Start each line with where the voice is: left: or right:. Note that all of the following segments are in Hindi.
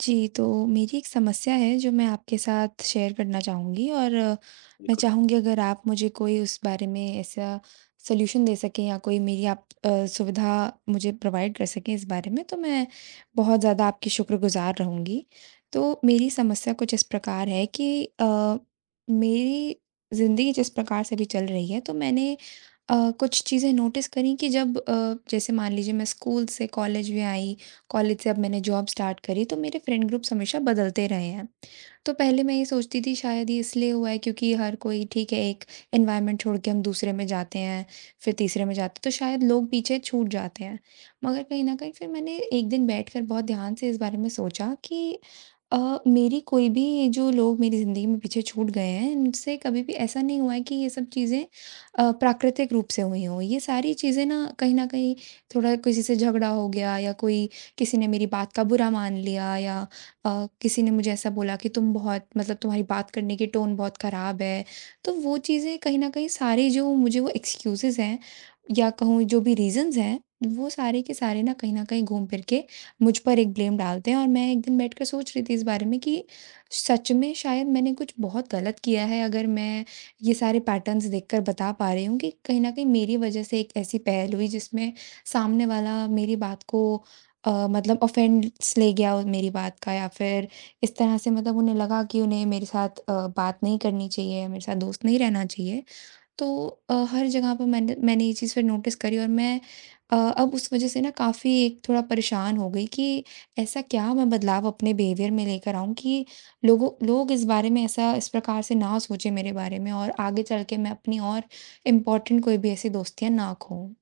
right: जी, तो मेरी एक समस्या है जो मैं आपके साथ शेयर करना चाहूँगी और मैं चाहूँगी अगर आप मुझे कोई उस बारे में ऐसा सॉल्यूशन दे सकें या कोई मेरी आप सुविधा मुझे प्रोवाइड कर सकें इस बारे में, तो मैं बहुत ज़्यादा आपकी शुक्रगुज़ार रहूँगी। तो मेरी समस्या कुछ इस प्रकार है कि मेरी ज़िंदगी जिस प्रकार से भी चल रही है, तो मैंने कुछ चीज़ें नोटिस करी कि जब जैसे मान लीजिए मैं स्कूल से कॉलेज में आई, कॉलेज से अब मैंने जॉब स्टार्ट करी तो मेरे फ्रेंड ग्रुप्स हमेशा बदलते रहे हैं। तो पहले मैं ये सोचती थी शायद ये इसलिए हुआ है क्योंकि हर कोई ठीक है, एक एनवायरनमेंट छोड़ के हम दूसरे में जाते हैं, फिर तीसरे में जाते हैं, तो शायद लोग पीछे छूट जाते हैं। मगर कहीं न कहीं फिर मैंने एक दिन बैठकर बहुत ध्यान से इस बारे में सोचा कि मेरी कोई भी ये जो लोग मेरी ज़िंदगी में पीछे छूट गए हैं, इनसे कभी भी ऐसा नहीं हुआ है कि ये सब चीज़ें प्राकृतिक रूप से हुई हों। ये सारी चीज़ें ना कहीं न कहीं थोड़ा किसी से झगड़ा हो गया या कोई किसी ने मेरी बात का बुरा मान लिया या किसी ने मुझे ऐसा बोला कि तुम बहुत मतलब तुम्हारी बात करने की टोन बहुत ख़राब है। तो वो चीज़ें कहीं न कहीं सारी जो मुझे, वो एक्सक्यूज़ेज़ हैं या कहूँ जो भी रीज़न्स हैं, वो सारे के सारे ना कहीं न कहीं घूम फिर के मुझ पर एक ब्लेम डालते हैं और मैं एक दिन बैठकर सोच रही थी इस बारे में कि सच में शायद मैंने कुछ बहुत गलत किया है अगर मैं ये सारे पैटर्न्स देखकर बता पा रही हूँ कि कहीं न कहीं मेरी वज़ह से एक ऐसी पहल हुई जिसमें सामने वाला मेरी बात को मतलब ऑफ़ेंस ले गया वो मेरी बात का, या फिर इस तरह से मतलब उन्हें लगा कि उन्हें मेरे साथ बात नहीं करनी चाहिए, मेरे साथ दोस्त नहीं रहना चाहिए। तो हर जगह पे मैंने मैंने ये चीज़ फिर नोटिस करी और मैं अब उस वज़ह से ना काफ़ी एक थोड़ा परेशान हो गई कि ऐसा क्या मैं बदलाव अपने बिहेवियर में लेकर आऊँ कि लोग इस बारे में ऐसा इस प्रकार से ना सोचें मेरे बारे में और आगे चल के मैं अपनी और इम्पोर्टेंट कोई भी ऐसी दोस्तियाँ ना खोऊँ।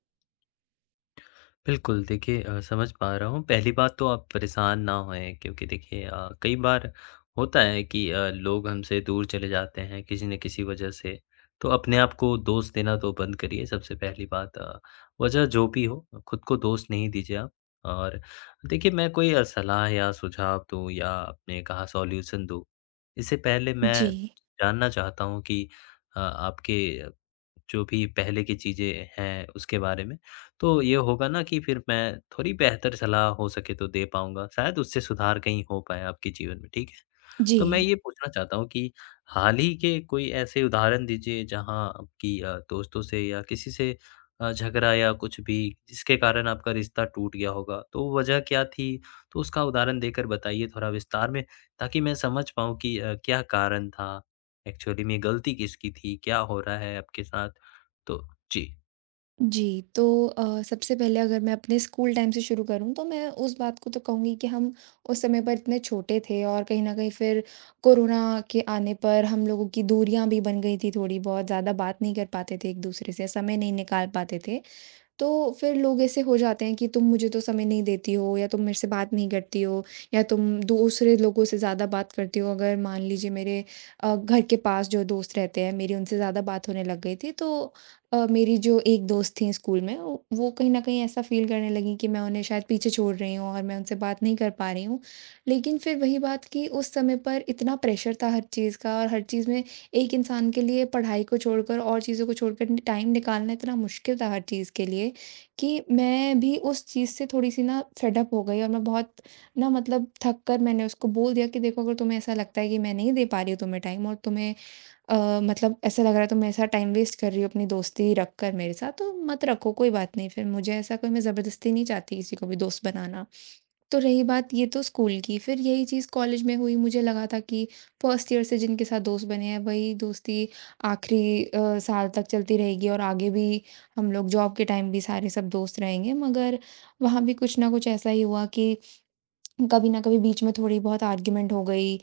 left: बिल्कुल, देखिए समझ पा रहा हूँ। पहली बात तो आप परेशान ना होएँ क्योंकि देखिए कई बार होता है कि लोग हमसे दूर चले जाते हैं किसी न किसी वजह से। तो अपने आप को दोष देना तो बंद करिए सबसे पहली बात। वजह जो भी हो खुद को दोष नहीं दीजिए आप। और देखिए मैं कोई सलाह या सुझाव दूँ या आपने कहा सॉल्यूशन दूँ, इससे पहले
right: जी।
left: मैं जानना चाहता हूँ कि आपके जो भी पहले की चीज़ें हैं उसके बारे में? तो ये होगा ना कि फिर मैं थोड़ी बेहतर सलाह हो सके तो दे पाऊँगा, शायद उससे सुधार कहीं हो पाए आपके जीवन में, ठीक है? तो मैं
right: जी।
left: ये पूछना चाहता हूँ कि हाल ही के कोई ऐसे उदाहरण दीजिए जहाँ आपकी दोस्तों से या किसी से झगड़ा या कुछ भी जिसके कारण आपका रिश्ता टूट गया होगा, तो वो वजह क्या थी? तो उसका उदाहरण देकर बताइए थोड़ा विस्तार में ताकि मैं समझ पाऊँ कि क्या कारण था? एक्चुअली में गलती किसकी थी? क्या हो रहा है आपके साथ? तो जी।
right: जी, तो सबसे पहले अगर मैं अपने स्कूल टाइम से शुरू करूँ तो मैं उस बात को तो कहूँगी कि हम उस समय पर इतने छोटे थे और कहीं न कहीं फिर कोरोना के आने पर हम लोगों की दूरियाँ भी बन गई थी थोड़ी बहुत, ज़्यादा बात नहीं कर पाते थे एक-दूसरे से, समय नहीं निकाल पाते थे। तो फिर लोग ऐसे हो जाते हैं कि तुम मुझे तो समय नहीं देती हो या तुम मेरे से बात नहीं करती हो या तुम दूसरे लोगों से ज़्यादा बात करती हो। अगर मान लीजिए मेरे घर के पास जो दोस्त रहते हैं मेरी, उनसे ज़्यादा बात होने लग गई थी तो मेरी जो एक दोस्त थी स्कूल में वो कहीं न कहीं ऐसा फ़ील करने लगी कि मैं उन्हें शायद पीछे छोड़ रही हूँ और मैं उनसे बात नहीं कर पा रही हूँ। लेकिन फिर वही बात कि उस समय पर इतना प्रेशर था हर चीज़ का, और हर चीज़ में एक इंसान के लिए पढ़ाई को छोड़कर और चीज़ों को छोड़कर नि टाइम निकालना इतना मुश्किल था हर चीज़ के लिए, कि मैं भी उस चीज़ से थोड़ी-सी ना फेड अप हो गई और मैं बहुत ना मतलब थक कर मैंने उसको बोल दिया कि देखो, अगर तुम्हें ऐसा लगता है कि मैं नहीं दे पा रही हूँ तुम्हें टाइम और तुम्हें मतलब ऐसा लग रहा है तुम मेरे साथ टाइम वेस्ट कर रही हो अपनी दोस्ती रख कर मेरे साथ, तो मत रखो कोई बात नहीं। फिर मुझे ऐसा कोई, मैं ज़बरदस्ती नहीं चाहती किसी को भी दोस्त बनाना। तो रही बात ये तो स्कूल की, फिर यही चीज़ कॉलेज में हुई। मुझे लगा था कि फर्स्ट ईयर से जिनके साथ दोस्त बने हैं, वही दोस्ती आखिरी साल तक चलती रहेगी और आगे भी हम लोग जॉब के टाइम भी सारे सब दोस्त रहेंगे। मगर वहाँ भी कुछ ना कुछ ऐसा ही हुआ कि कभी ना कभी बीच में थोड़ी बहुत आर्ग्यूमेंट हो गई,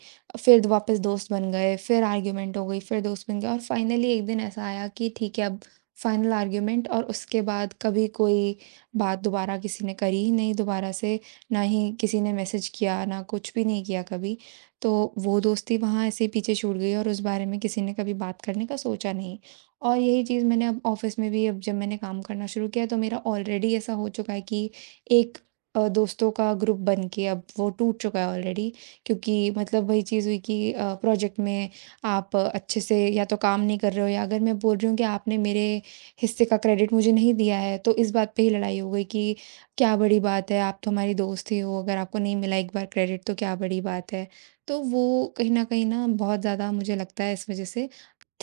right: फिर वापस दोस्त बन गए, फिर आर्ग्यूमेंट हो गई, फिर दोस्त बन गए और फाइनली एक दिन ऐसा आया कि ठीक है अब फाइनल आर्ग्यूमेंट, और उसके बाद कभी कोई बात दोबारा किसी ने करी ही नहीं दोबारा से, ना ही किसी ने मैसेज किया, ना कुछ भी नहीं किया कभी। तो वो दोस्ती वहाँ ऐसे ही पीछे छूट गई और उस बारे में किसी ने कभी बात करने का सोचा नहीं। और यही चीज़ मैंने अब ऑफ़िस में भी, अब जब मैंने काम करना शुरू किया तो मेरा ऑलरेडी ऐसा हो चुका है कि एक दोस्तों का ग्रुप बन के अब वो टूट चुका है ऑलरेडी, क्योंकि मतलब वही चीज़ हुई कि प्रोजेक्ट में आप अच्छे से या तो काम नहीं कर रहे हो, या अगर मैं बोल रही हूँ कि आपने मेरे हिस्से का क्रेडिट मुझे नहीं दिया है तो इस बात पे ही लड़ाई हो गई कि क्या बड़ी बात है, आप तो हमारी दोस्त ही हो, अगर आपको नहीं मिला एक बार क्रेडिट तो क्या बड़ी बात है। तो वो कहीं ना बहुत ज़्यादा मुझे लगता है, इस वजह से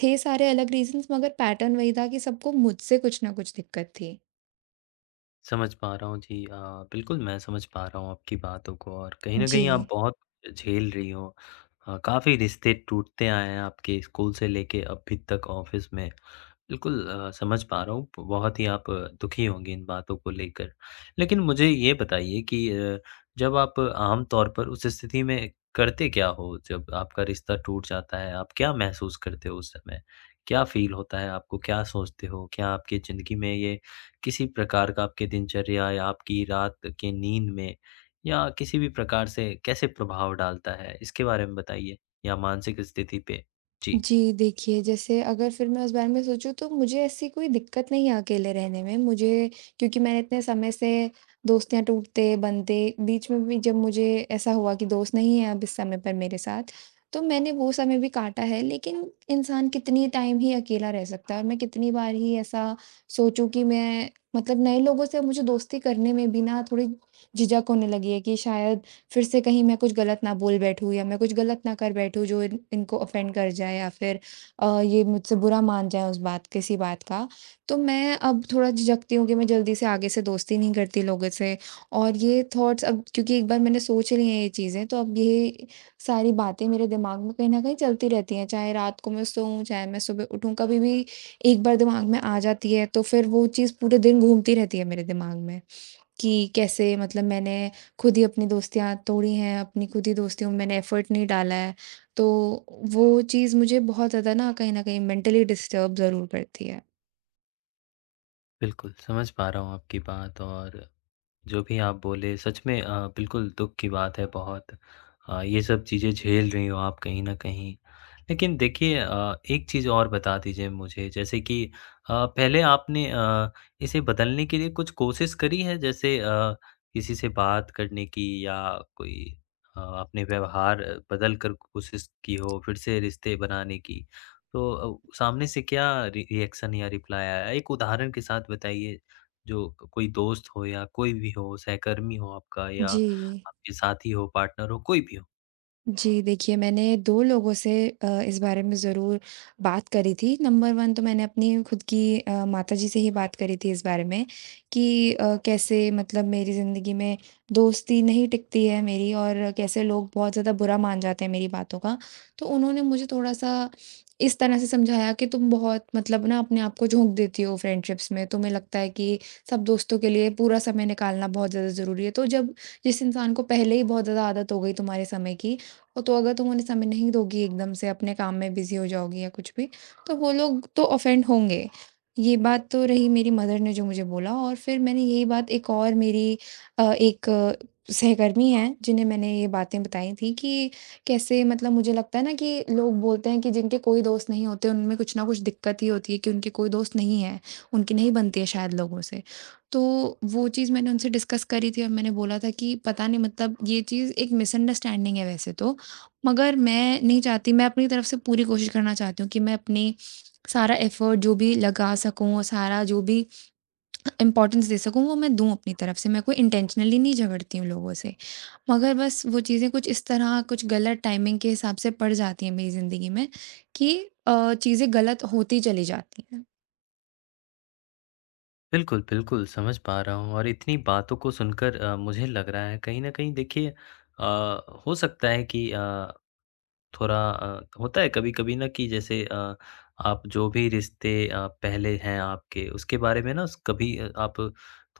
right: थे सारे अलग रीजंस, मगर पैटर्न वही था कि सबको मुझसे कुछ ना कुछ दिक्कत थी।
left: समझ पा रहा हूँ जी। बिल्कुल मैं समझ पा रहा हूँ आपकी बातों को और कहीं न कहीं आप
right: जी।
left: बहुत झेल रही हो। काफ़ी रिश्ते टूटते आए हैं आपके स्कूल से लेके अभी तक ऑफ़िस में। बिल्कुल समझ पा रहा हूँ। बहुत ही आप दुखी होंगे इन बातों को लेकर। लेकिन मुझे ये बताइए कि जब आप आम तौर पर उस स्थिति में करते क्या हो जब आपका रिश्ता टूट जाता है? आप क्या महसूस करते हो उस समय? क्या फ़ील होता है आपको? क्या सोचते हो? क्या आपकी ज़िंदगी में ये किसी प्रकार का आपके दिनचर्या या आपकी रात की नींद में या किसी भी प्रकार से कैसे प्रभाव डालता है? इसके बारे में बताइए या मानसिक स्थिति पे? जी।
right: जी, देखिए जैसे अगर फिर मैं उस बारे में सोचूँ तो मुझे ऐसी कोई दिक्कत नहीं है अकेले रहने में। मुझे, क्योंकि मैंने इतने समय से दोस्तियाँ टूटते, बनते, बीच में भी जब मुझे ऐसा हुआ कि दोस्त नहीं है अब इस समय पर मेरे साथ, तो मैंने वो समय भी काटा है। लेकिन इंसान कितनी टाइम ही अकेला रह सकता है, और मैं कितनी बार ही ऐसा सोचूँ कि मैं मतलब नए लोगों से मुझे दोस्ती करने में भी ना थोड़ी झिझक होने लगी है कि शायद फिर से कहीं मैं कुछ गलत ना बोल बैठूँ या मैं कुछ गलत ना कर बैठूँ जो इन इनको ऑफ़ेंड कर जाए, या फिर ये मुझसे बुरा मान जाएँ उस बात, किसी बात का। तो मैं अब थोड़ा झिझकती हूँ कि मैं जल्दी से आगे से दोस्ती नहीं करती लोगों से और ये थॉट्स अब क्योंकि एक बार मैंने सोच ली हैं ये चीज़ें, तो अब ये सारी बातें मेरे दिमाग में कहीं न कहीं चलती रहती हैं, चाहे रात को मैं सोऊँ, चाहे मैं सुबह उठूँ, कभी भी एक बार दिमाग में आ जाती है तो फिर वो चीज़ पूरे दिन घूमती रहती है मेरे दिमाग में, कि कैसे मतलब मैंने खुद ही अपनी दोस्तियाँ तोड़ी हैं, अपनी खुद ही दोस्तियों में मैंने एफ़र्ट नहीं डाला है। तो वो चीज़ मुझे बहुत ज़्यादा ना कहीं न कहीं मेंटली डिस्टर्ब ज़रूर करती है।
left: बिल्कुल, समझ पा रहा हूँ आपकी बात और जो भी आप बोले सच में बिल्कुल दुःख की बात है बहुत ये सब चीज़ें झेल रही हो आप कहीं न कहीं। लेकिन देखिए एक चीज़ और बता दीजिए मुझे जैसे कि पहले आपने इसे बदलने के लिए कुछ कोशिश करी है? जैसे किसी से बात करने की या कोई आपने व्यवहार बदल कर कोशिश की हो, फिर से रिश्ते बनाने की? तो सामने से क्या रि रिएक्शन या रिप्लाई आया? एक उदाहरण के साथ बताइए। जो क कोई दोस्त हो या कोई भी हो, सहकर्मी हो आपका या
right: जी।
left: आपके साथी हो, पार्टनर हो, कोई भी हो।
right: जी, देखिए मैंने 2 लोगों से इस बारे में ज़रूर बात करी थी। नंबर 1 तो मैंने अपनी खुद की माताजी से ही बात करी थी इस बारे में कि कैसे मतलब मेरी ज़िंदगी में दोस्ती नहीं टिकती है मेरी, और कैसे लोग बहुत ज़्यादा बुरा मान जाते हैं मेरी बातों का। तो उन्होंने मुझे थोड़ा-सा इस तरह से समझाया कि तुम बहुत मतलब ना अपने आप को झोंक देती हो फ्रेंडशिप्स में। तुम्हें लगता है कि सब दोस्तों के लिए पूरा समय निकालना बहुत ज़्यादा ज़रूरी है। तो जब जिस इंसान को पहले ही बहुत ज़्यादा आदत हो गई तुम्हारे समय की, और तो अगर तुम उन्हें समय नहीं दोगी एकदम से, अपने काम में बिज़ी हो जाओगी या कुछ भी, तो वो लोग तो ऑफ़ेंड होंगे। ये बात तो रही मेरी मदर ने जो मुझे बोला, और फिर मैंने यही बात एक और मेरी एक सहकर्मी हैं, जिन्हें मैंने ये बातें बताई थी कि कैसे मतलब मुझे लगता है ना कि लोग बोलते हैं कि जिनके कोई दोस्त नहीं होते, उनमें कुछ ना कुछ दिक्कत ही होती है कि उनके कोई दोस्त नहीं है, उनकी नहीं बनती है शायद लोगों से। तो वो चीज़ मैंने उनसे डिस्कस करी थी और मैंने बोला था कि पता नहीं मतलब ये चीज़ एक मिसअंडरस्टैंडिंग है वैसे तो, मगर मैं नहीं चाहती, मैं अपनी तरफ से पूरी कोशिश करना चाहती हूँ कि मैं अपनी सारा एफ़र्ट जो भी लगा सकूँ और सारा जो भी इम्पोर्टेंस दे सकूँ वो मैं दूँ अपनी तरफ से। मैं कोई इंटेंशनली नहीं झगड़ती हूँ लोगों से। मगर बस वो चीज़ें कुछ इस तरह कुछ गलत टाइमिंग के हिसाब से पड़ जाती हैं मेरी ज़िंदगी में कि चीज़ें गलत होती चली जाती हैं।
left: बिल्कुल, बिल्कुल, समझ पा रहा हूँ और इतनी बातों को सुनकर मुझे लग रहा है कहीं न कहीं देखिए हो सकता है कि थोड़ा होता है कभी-कभी ना कि जैसे आप जो भी रिश्ते पहले हैं आपके, उसके बारे में ना स कभी आप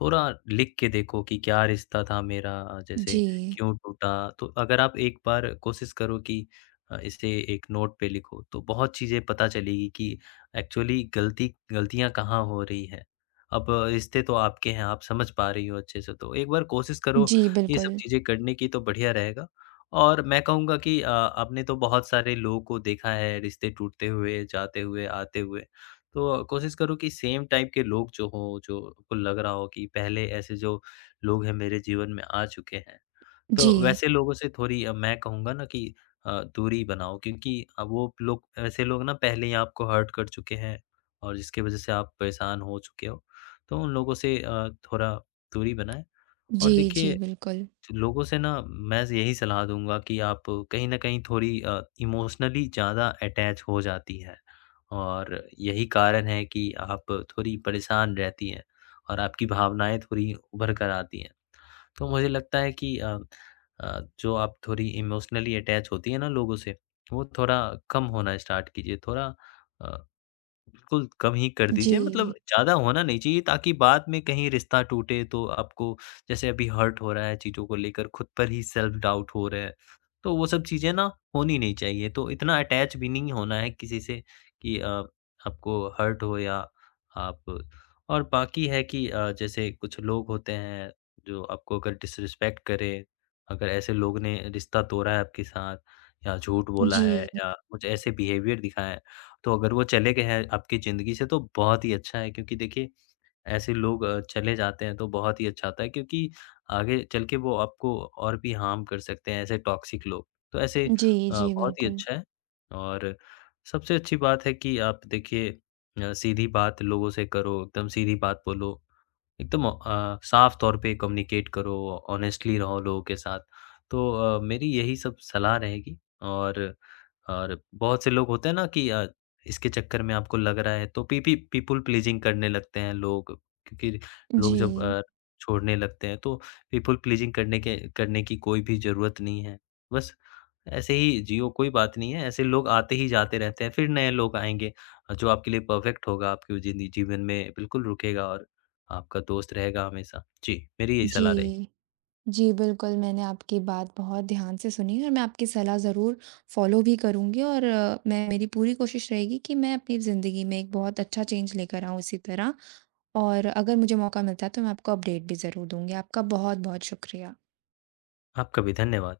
left: थोड़ा लिख के देखो कि क्या रिश्ता था मेरा जैसे
right: जी।
left: क्यों टूटा? तो अगर आप एक बार कोशिश करो कि इसे एक नोट पे लिखो, तो बहुत चीज़ें पता चलेगी कि एक्चुअली गलती गलतियाँ कहाँ हो रही हैं। अब रिश्ते तो आपके हैं, आप समझ पा रही हो अच्छे से, तो एक बार कोशिश करो
right: जी,
left: ये सब
right: बिल्कुल।
left: चीज़ें करने की तो बढ़िया रहेगा। और मैं कहूँगा कि आपने तो बहुत सारे लोगों को देखा है रिश्ते टूटते हुए, जाते हुए, आते हुए। तो कोशिश करो कि सेम टाइप के लोग जो हों, जो आपको लग रहा हो कि पहले ऐसे जो लोग हैं मेरे जीवन में आ चुके हैं, तो
right: जी।
left: वैसे लोगों से थोड़ी मैं कहूँगा ना कि अ, दूरी बनाओ क्योंकि वो लोग ऐसे लोग ना पहले ही आपको हर्ट कर चुके हैं और जिसकी वज़ह से आप परेशान हो चुके हो। तो उन लोगों से थोड़ा दूरी बनाएँ
right: जी,
left: और
right: जी,
left: देखिए
right: बिल्कुल।
left: लोगों से ना मैं यही सलाह दूँगा कि आप कहीं न कहीं थोड़ी इमोशनली ज़्यादा अटैच हो जाती हैं और यही कारण है कि आप थोड़ी परेशान रहती हैं और आपकी भावनाएँ थोड़ी उभर कर आती हैं। तो मुझे लगता है कि जो आप थोड़ी इमोशनली अटैच होती हैं ना लोगों से, वो थोड़ा कम होना स्टार्ट कीजिए। थोड़ा अ बिल्कुल, कम ही कर
right: जी।
left: दीजिए मतलब ज़्यादा होना नहीं चाहिए ताकि बाद में कहीं रिश्ता टूटे तो आपको जैसे अभी हर्ट हो रहा है चीज़ों को लेकर, खुद पर ही सेल्फ डाउट हो रहा है। तो वो सब चीज़ें ना होनी नहीं चाहिए, तो इतना अटैच भी नहीं होना है किसी से कि आपको हर्ट हो या आप और बाकी है कि जैसे कुछ लोग होते हैं जो आपको अगर डिसरिस्पेक्ट करें, अगर ऐसे लोग ने रिश्ता तोड़ा है आपके साथ या झूठ बोला है
right: जी।
left: या कुछ ऐसे बिहेवियर दिखाएँ तो अगर वो चले गए हैं आपकी ज़िंदगी से तो बहुत ही अच्छा है क्योंकि देखिए ऐसे लोग चले जाते हैं तो बहुत ही अच्छा होता है क्योंकि आगे चल के वो आपको और भी हार्म कर सकते हैं ऐसे टॉक्सिक लोग। तो ऐसे
right: जी, जी,
left: बहुत ही
right: बिल्कुल।
left: अच्छा है और सबसे अच्छी बात है कि आप देखिए सीधी बात लोगों से करो, एकदम सीधी बात बोलो। एकदम साफ तौर पे कम्युनिकेट करो, ऑनेस्टली रहो लोगों के साथ। तो मेरी यही सब सलाह रहेगी और और बहुत से लोग होते हैं ना कि इसके चक्कर में आपको लग रहा है तो पी पी पीपल प्लीज़िंग करने लगते हैं लोग क्योंकि लोग जब
right: जी।
left: छोड़ने लगते हैं तो पीपल प्लीज़िंग करने की कोई भी ज़रूरत नहीं है। बस ऐसे ही जियो, कोई बात नहीं है, ऐसे लोग आते ही जाते रहते हैं, फिर नए लोग आएँगे जो आपके लिए परफ़ेक्ट होगा, आपके जिंदी जीवन में बिल्कुल रुकेगा और आपका दोस्त रहेगा हमेशा। जी, मेरी यही सलाह रहेगी।
right: जी। जी, बिल्कुल, मैंने आपकी बात बहुत ध्यान से सुनी है और मैं आपकी सलाह ज़रूर फ़ॉलो भी करूँगी, और मैं, मेरी पूरी कोशिश रहेगी कि मैं अपनी ज़िंदगी में एक बहुत अच्छा चेंज लेकर आऊँ इसी तरह, और अगर मुझे मौका मिलता है तो मैं आपको अपडेट भी ज़रूर दूँगी। आपका बहुत-बहुत शुक्रिया।
left: आपका भी धन्यवाद।